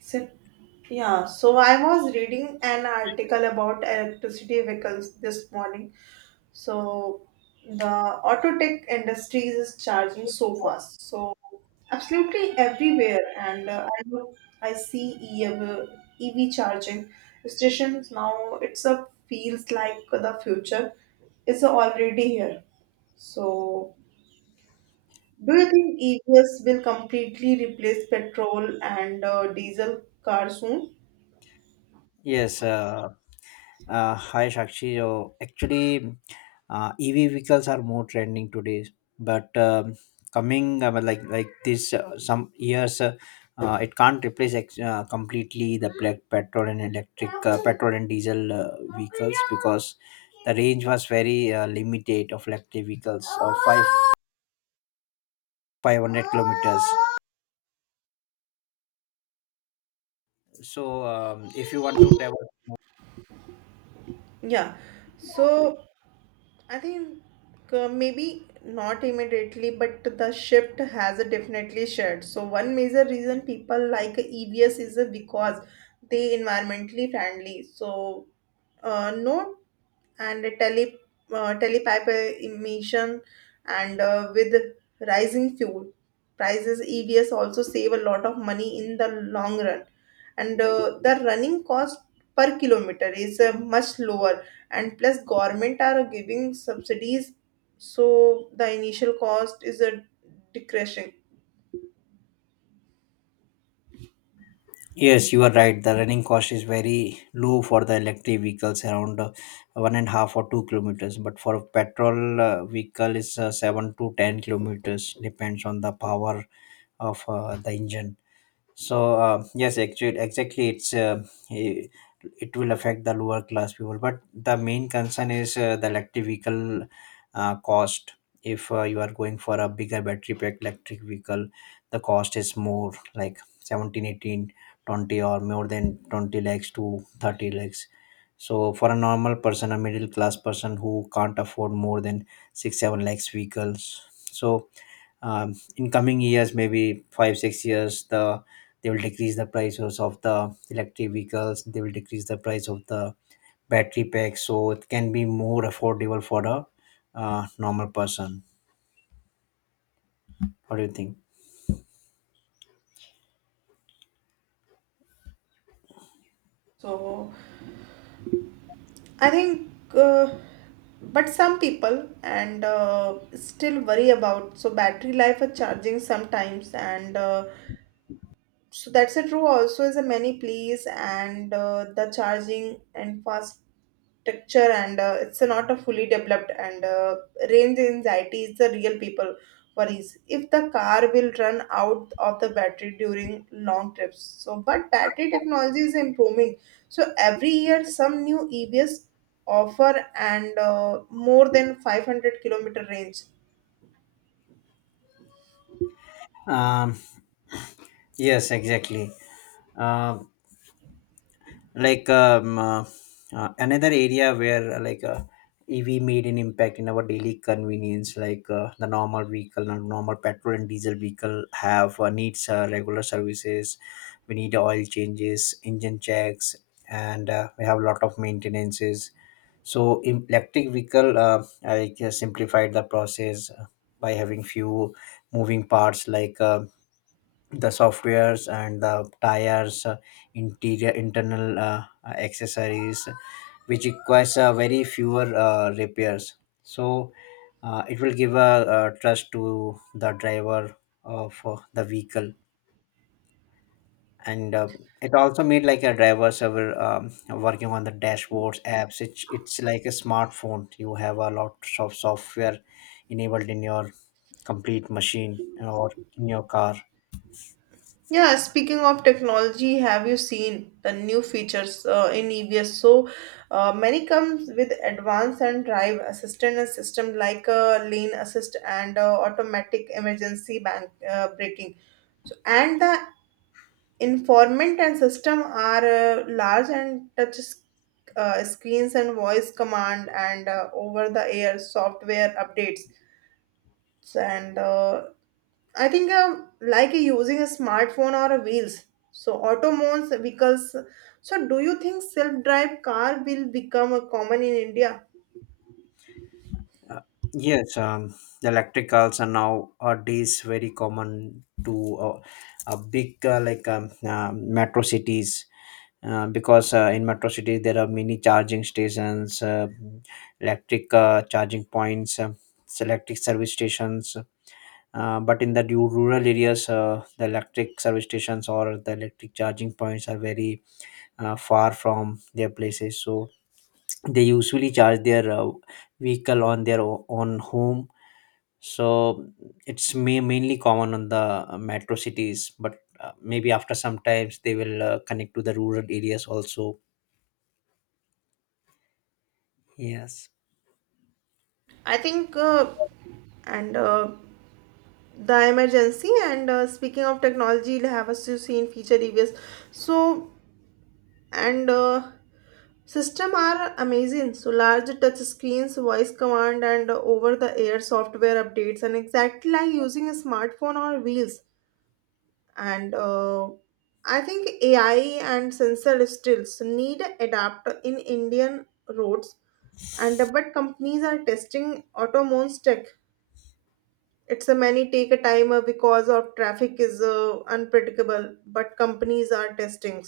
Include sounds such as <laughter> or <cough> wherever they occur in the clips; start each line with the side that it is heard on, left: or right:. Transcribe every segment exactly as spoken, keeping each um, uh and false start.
right: So, yeah, so I was reading an article about electricity vehicles this morning. So, the auto tech industry is charging so fast. So, absolutely everywhere. And uh, I, look- I see EV, E V charging stations now. It's a feels like the future is already here. So, do you think E Vs will completely replace petrol and uh, diesel cars soon?
left: Yes, uh, uh, hi Shakshi. So actually, uh, E V vehicles are more trending today, but um, coming, uh, like like this, uh, some years, uh, uh, it can't replace ex- uh, completely the black petrol and electric, uh, petrol and diesel, uh, vehicles, because the range was very uh, limited of electric vehicles of five five hundred kilometers. So um, if you want to travel.
right: Yeah. So I think, uh, maybe not immediately, but the shift has definitely shared. So one major reason people like E Vs is because they environmentally friendly. So uh, no and tele, uh, telepiped emission and uh, with rising fuel prices evs also save a lot of money in the long run and uh, the running cost per kilometer is uh, much lower and plus government are giving subsidies, so the initial cost is a decreasing.
left: Yes, you are right. The running cost is very low for the electric vehicles, around uh, one and a half or two kilometers. But for a petrol uh, vehicle, is uh, seven to ten kilometers, depends on the power of uh, the engine. So uh, yes, actually, exactly, it's uh, i- it will affect the lower class people. But the main concern is uh, the electric vehicle uh, cost. If uh, you are going for a bigger battery pack electric vehicle, the cost is more like seventeen, eighteen, twenty, or more than twenty lakhs to thirty lakhs. So for a normal person, a middle class person who can't afford more than six, seven lakhs vehicles. So um, in coming years, maybe five six years, the they will decrease the prices of the electric vehicles. They will decrease the price of the battery pack, so it can be more affordable for a uh, normal person. What do you think?
right: So I think, uh, but some people and uh, still worry about so battery life or charging sometimes, and uh, so that's a true also is a many please and uh, the charging and fast texture, and uh, it's not a fully developed, and uh, range anxiety is the real people worries if the car will run out of the battery during long trips. So but battery technology is improving, so every year some new evs offer and uh, more than five hundred kilometer range.
left: um, yes, exactly. Um like, um, uh, uh, another area where, uh, like, uh, E V made an impact in our daily convenience. Like, uh, the normal vehicle, the normal petrol and diesel vehicle have, uh, needs uh, regular services. We need oil changes, engine checks, and uh, we have a lot of maintenances. So in electric vehicle, uh, I just simplified the process uh, by having few moving parts, like uh, the softwares and the tires, uh, interior, internal uh, uh, accessories, which requires uh, very fewer uh, repairs. So uh, it will give a, uh trust to the driver of uh, the vehicle. And uh, it also made like a driver server, um, working on the dashboards apps. It's, it's like a smartphone. You have a lot of software enabled in your complete machine or in your car.
right: Yeah, speaking of technology, have you seen the new features uh, in E V S? So uh, many comes with advanced and drive assistant and system like uh, lane assist and uh, automatic emergency bank uh, braking. So and the informant and system are uh, large and touch uh, screens and voice command and uh, over the air software updates and uh, I think, um, like using a smartphone or a wheels. So automones, vehicles. So do you think self-drive car will become a common in India?
left: Uh, Yes, um, the electricals are now nowadays very common to, uh, a big, uh, like, um, uh, metro cities, uh, because uh, in metro cities there are many charging stations, uh, electric uh, charging points, uh, electric service stations. Uh, but in the ru- rural areas, uh, the electric service stations or the electric charging points are very uh, far from their places. So they usually charge their uh, vehicle on their o- own home. So it's ma- mainly common on the uh, metro cities, but uh, maybe after some times they will uh, connect to the rural areas also. Yes.
right: I think, uh, and uh, the emergency and uh, speaking of technology, will have us to see in future E Vs. So and uh, system are amazing. So large touch screens, voice command, and over-the-air software updates, and exactly like using a smartphone or wheels, and uh, I think ai and sensor stills need adapt in indian roads, and but companies are testing autonomous tech. It's a many take a time, uh, because of traffic is uh, unpredictable, but companies are testing.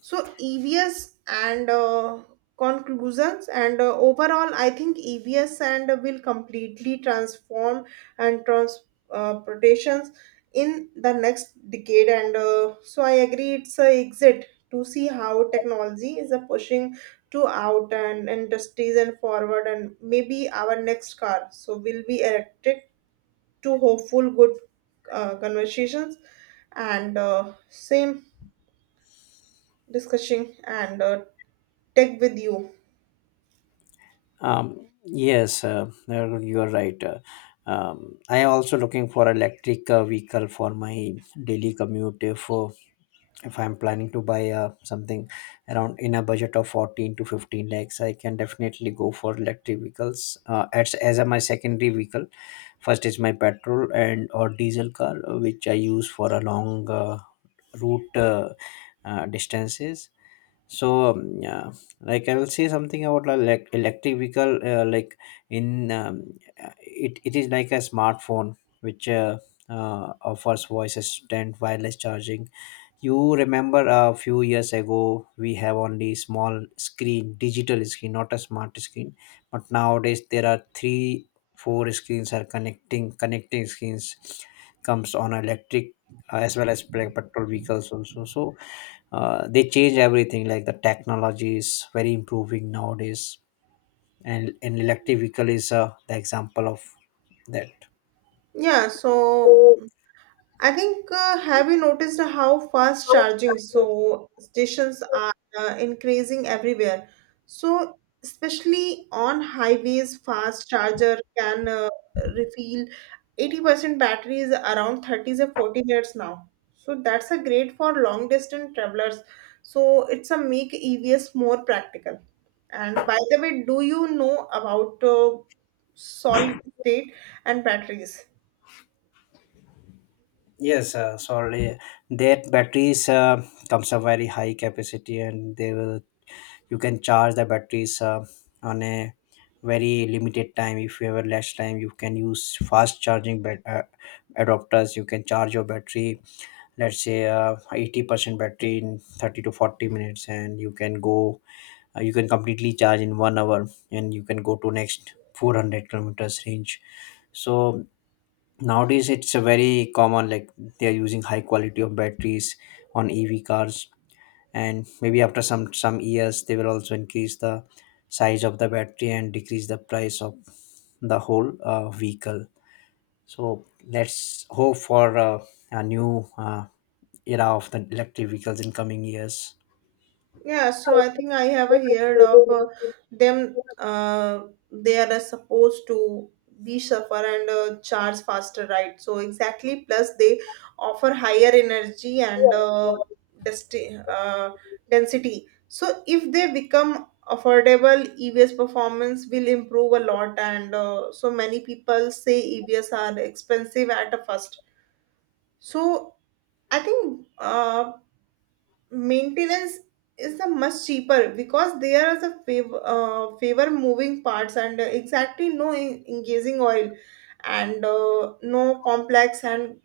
right: So E V S and uh, conclusions and uh, overall, I think E V S and will completely transform and transportations in the next decade. And uh, so I agree, it's a exit to see how technology is a pushing to out and industries and forward, and maybe our next car so will be electric. To hopeful good uh, conversations and uh, same discussing and uh, tech with you.
left: um Yes, uh, uh, you are right. uh, um, I am also looking for electric uh, vehicle for my daily commute. If uh, if I'm planning to buy uh, something around in a budget of fourteen to fifteen lakhs, I can definitely go for electric vehicles uh, as, as a my secondary vehicle. First is my petrol and or diesel car, uh, which I use for a long uh, route, uh, uh, distances. So um, yeah, like, I will say something about a elec electric vehicle, uh, like, in um, uh, it, it is like a smartphone which uh, uh, offers voice assistant wireless charging. You remember a few years ago we have only small screen, digital screen, not a smart screen. But nowadays there are three, four screens are connecting. Connecting screens comes on electric, uh, as well as pe- petrol vehicles also. So uh, they change everything. Like, the technology is very improving nowadays, and an electric vehicle is uh, the example of that.
right: Yeah, so I think, uh, have you noticed how fast charging so stations are uh, increasing everywhere? So, especially on highways, fast charger can uh, refill eighty percent batteries around thirty to forty minutes now. So that's a great for long distance travelers. So it's a make E Vs more practical. And by the way, do you know about uh, solid state and batteries?
left: Yes, uh, sorry. That batteries uh, comes a very high capacity, and they will you can charge the batteries uh, on a very limited time. If you have a less time, you can use fast charging bat- uh, adapters. You can charge your battery, let's say uh, eighty percent battery in thirty to forty minutes, and you can go. Uh, you can completely charge in one hour, and you can go to next four hundred kilometers range. So nowadays it's a very common, like, they are using high quality of batteries on E V cars. And maybe after some some years they will also increase the size of the battery and decrease the price of the whole uh, vehicle. So let's hope for uh, a new uh, era of the electric vehicles in coming years.
right: Yeah, so I think I have heard of uh, them. Uh, they are uh, supposed to be suffer and uh, charge faster, right? So exactly. Plus, they offer higher energy and uh, desti- uh, density. So if they become affordable, E Vs performance will improve a lot. And uh, so many people say E Vs are expensive at first. So I think. Uh, maintenance is the much cheaper because there is a favor, uh, favor moving parts and exactly no en- engaging oil and uh, no complex and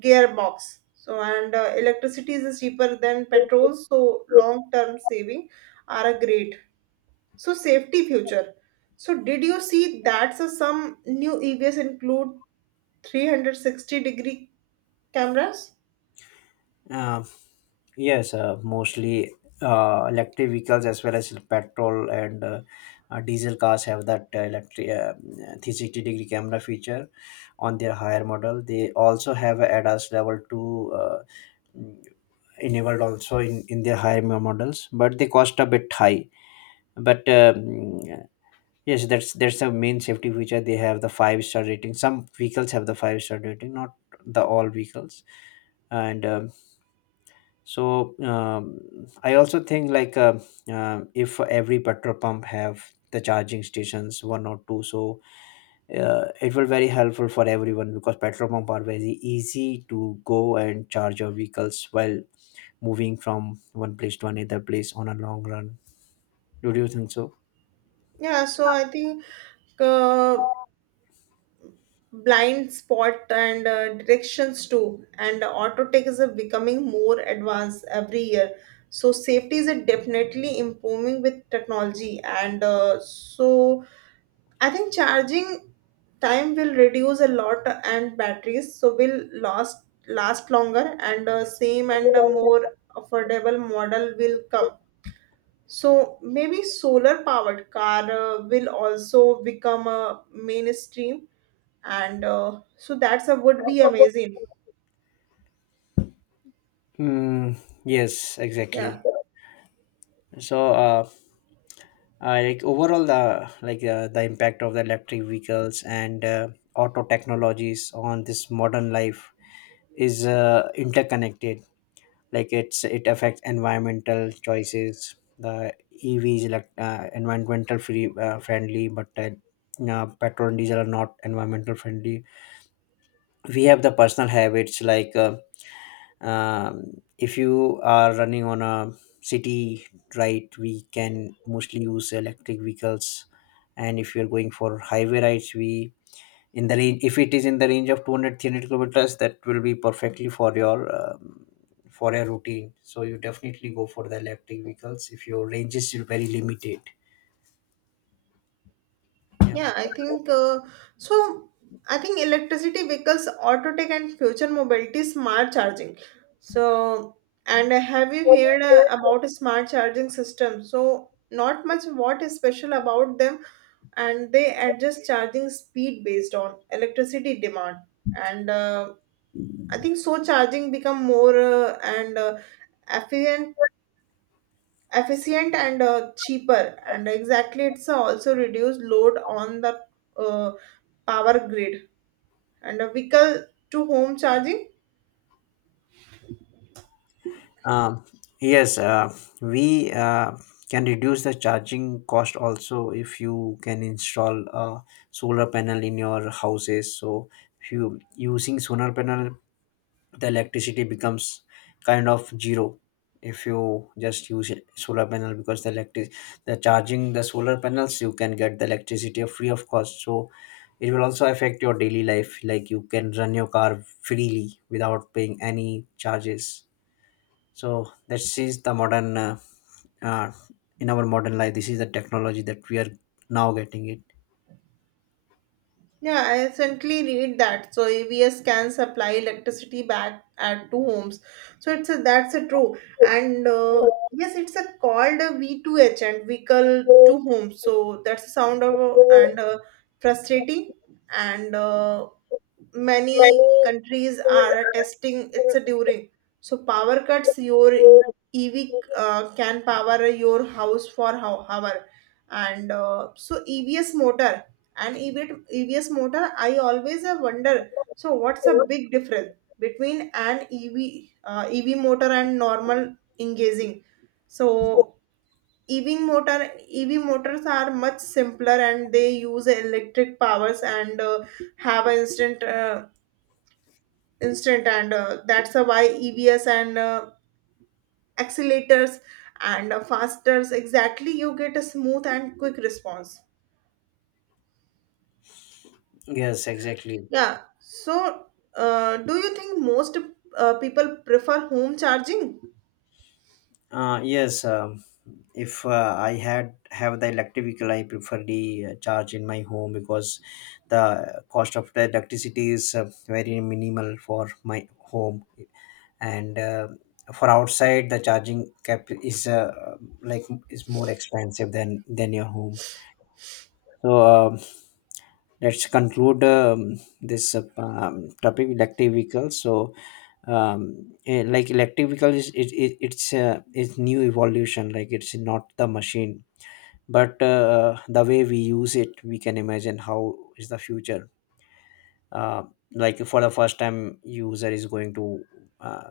right: gearbox, so and uh, electricity is cheaper than petrol, so long term saving are a great. So safety future, so did you see that so some new evs include three sixty degree cameras?
left: uh, Yes, uh, mostly, uh, electric vehicles as well as petrol and, uh, uh, diesel cars have that uh, electric uh, three sixty degree camera feature on their higher model. They also have a ADAS level two, uh, mm, enabled also in, in their higher mo- models, but they cost a bit high. But um, yes, that's that's the main safety feature. They have the five star rating. Some vehicles have the five star rating, not the all vehicles. And um, so um, I also think, like uh, um if every petrol pump have the charging stations one or two, so uh, it will very helpful for everyone, because petrol pump are very easy to go and charge your vehicles while moving from one place to another place on a long run. Do you think so?
right: Yeah, so I think uh. blind spot and uh, directions too, and auto tech is uh, becoming more advanced every year. So safety is uh, definitely improving with technology, and uh, so I think charging time will reduce a lot, and batteries so will last last longer, and uh, same and a more affordable model will come. So maybe solar powered car uh, will also become a mainstream, and uh, so that's a would be
left: <laughs>
right: amazing.
left: mm, yes, exactly.
right: Yeah,
left: So uh, uh, like, overall, the like, uh, the impact of the electric vehicles and uh, auto technologies on this modern life is uh, interconnected. Like, it's it affects environmental choices. The E Vs, like, uh, environmental, free uh, friendly, but uh, uh, petrol and diesel are not environmental friendly. We have the personal habits. Like, uh, um, if you are running on a city, right, we can mostly use electric vehicles. And if you're going for highway rides, we in the range if it is in the range of two hundred kilometers, that will be perfectly for your um, for your routine. So you definitely go for the electric vehicles if your range is very limited. Yeah.
right: yeah, I think, uh, so I think electricity vehicles auto tech and future mobility smart charging. So and have you heard uh, about smart charging system? So not much, what is special about them? And they adjust charging speed based on electricity demand, and uh, I think so charging become more uh, and uh, efficient efficient and uh, cheaper, and exactly it's also reduce load on the uh, power grid and a vehicle to home charging.
left: Um, yes, uh, we uh, can reduce the charging cost also if you can install a solar panel in your houses. So if you using solar panel, the electricity becomes kind of zero if you just use it- solar panel, because the electric, the charging, the solar panels you can get the electricity free of cost. So it will also affect your daily life. Like, you can run your car freely without paying any charges. So this is the modern uh, uh, in our modern life this is the technology that we are now getting it.
right: Yeah, I recently read that. So A B S can supply electricity back at two homes. So it's a, that's a true. And uh, yes, it's a called a V two H and vehicle to home. So that's the sound of uh, and uh, frustrating. And uh, many countries are testing it's a during. So power cuts your E V uh, can power your house for how hour. And uh, so E V S motor and EV, E Vs motor, I always uh, wonder. So, what's a big difference between an E V uh, E V motor and normal engaging? So, E V motor E V motors are much simpler and they use electric powers and uh, have an instant uh, instant and uh, that's uh, why E Vs and uh, accelerators and uh, fasters, exactly, you get a smooth and quick response.
left: Yes, exactly.
right: Yeah. So, uh, do you think most uh, people prefer home charging?
left: Uh, yes, um, if uh, I had have the electric vehicle, I prefer the uh, charge in my home, because the cost of the electricity is uh, very minimal for my home. And uh, for outside, the charging cap is uh, like, is more expensive than than your home. So um, let's conclude, um, this uh, um, topic, electric vehicles, so um, eh, like, electric vehicle is, it, it, it's uh, it's new evolution. Like, it's not the machine, but uh, the way we use it, we can imagine how is the future. uh, like, for the first time user is going to uh,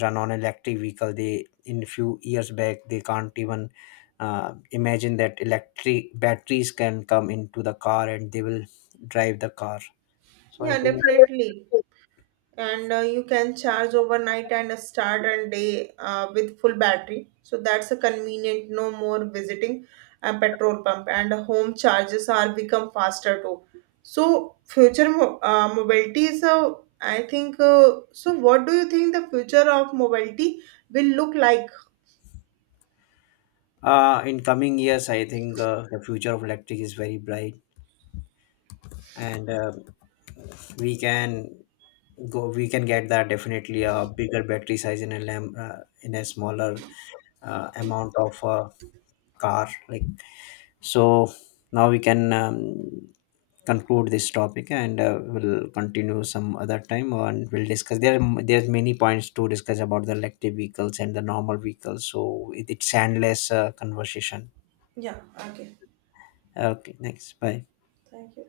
left: run on electric vehicle, they in few years back they can't even uh, imagine that electric batteries can come into the car and they will drive the car. So I
right: Yeah,
left: think.
right: definitely. And uh, you can charge overnight and start a day uh, with full battery. So that's a convenient. No more visiting a petrol pump, and home charges are become faster too. So future mo- uh, mobility is a I think. Uh, so what do you think the future of mobility will look like?
left: Uh, in coming years I think uh, the future of electric is very bright. And uh, we can go we can get that definitely a bigger battery size, in a lamp uh, in a smaller uh, amount of uh, car, like. So now we can um, conclude this topic, and uh, we'll continue some other time and we'll discuss. There are there's many points to discuss about the electric vehicles and the normal vehicles. So it, it's endless uh, conversation.
right: Yeah. Okay.
left: Okay, thanks. Bye.
right: Thank you.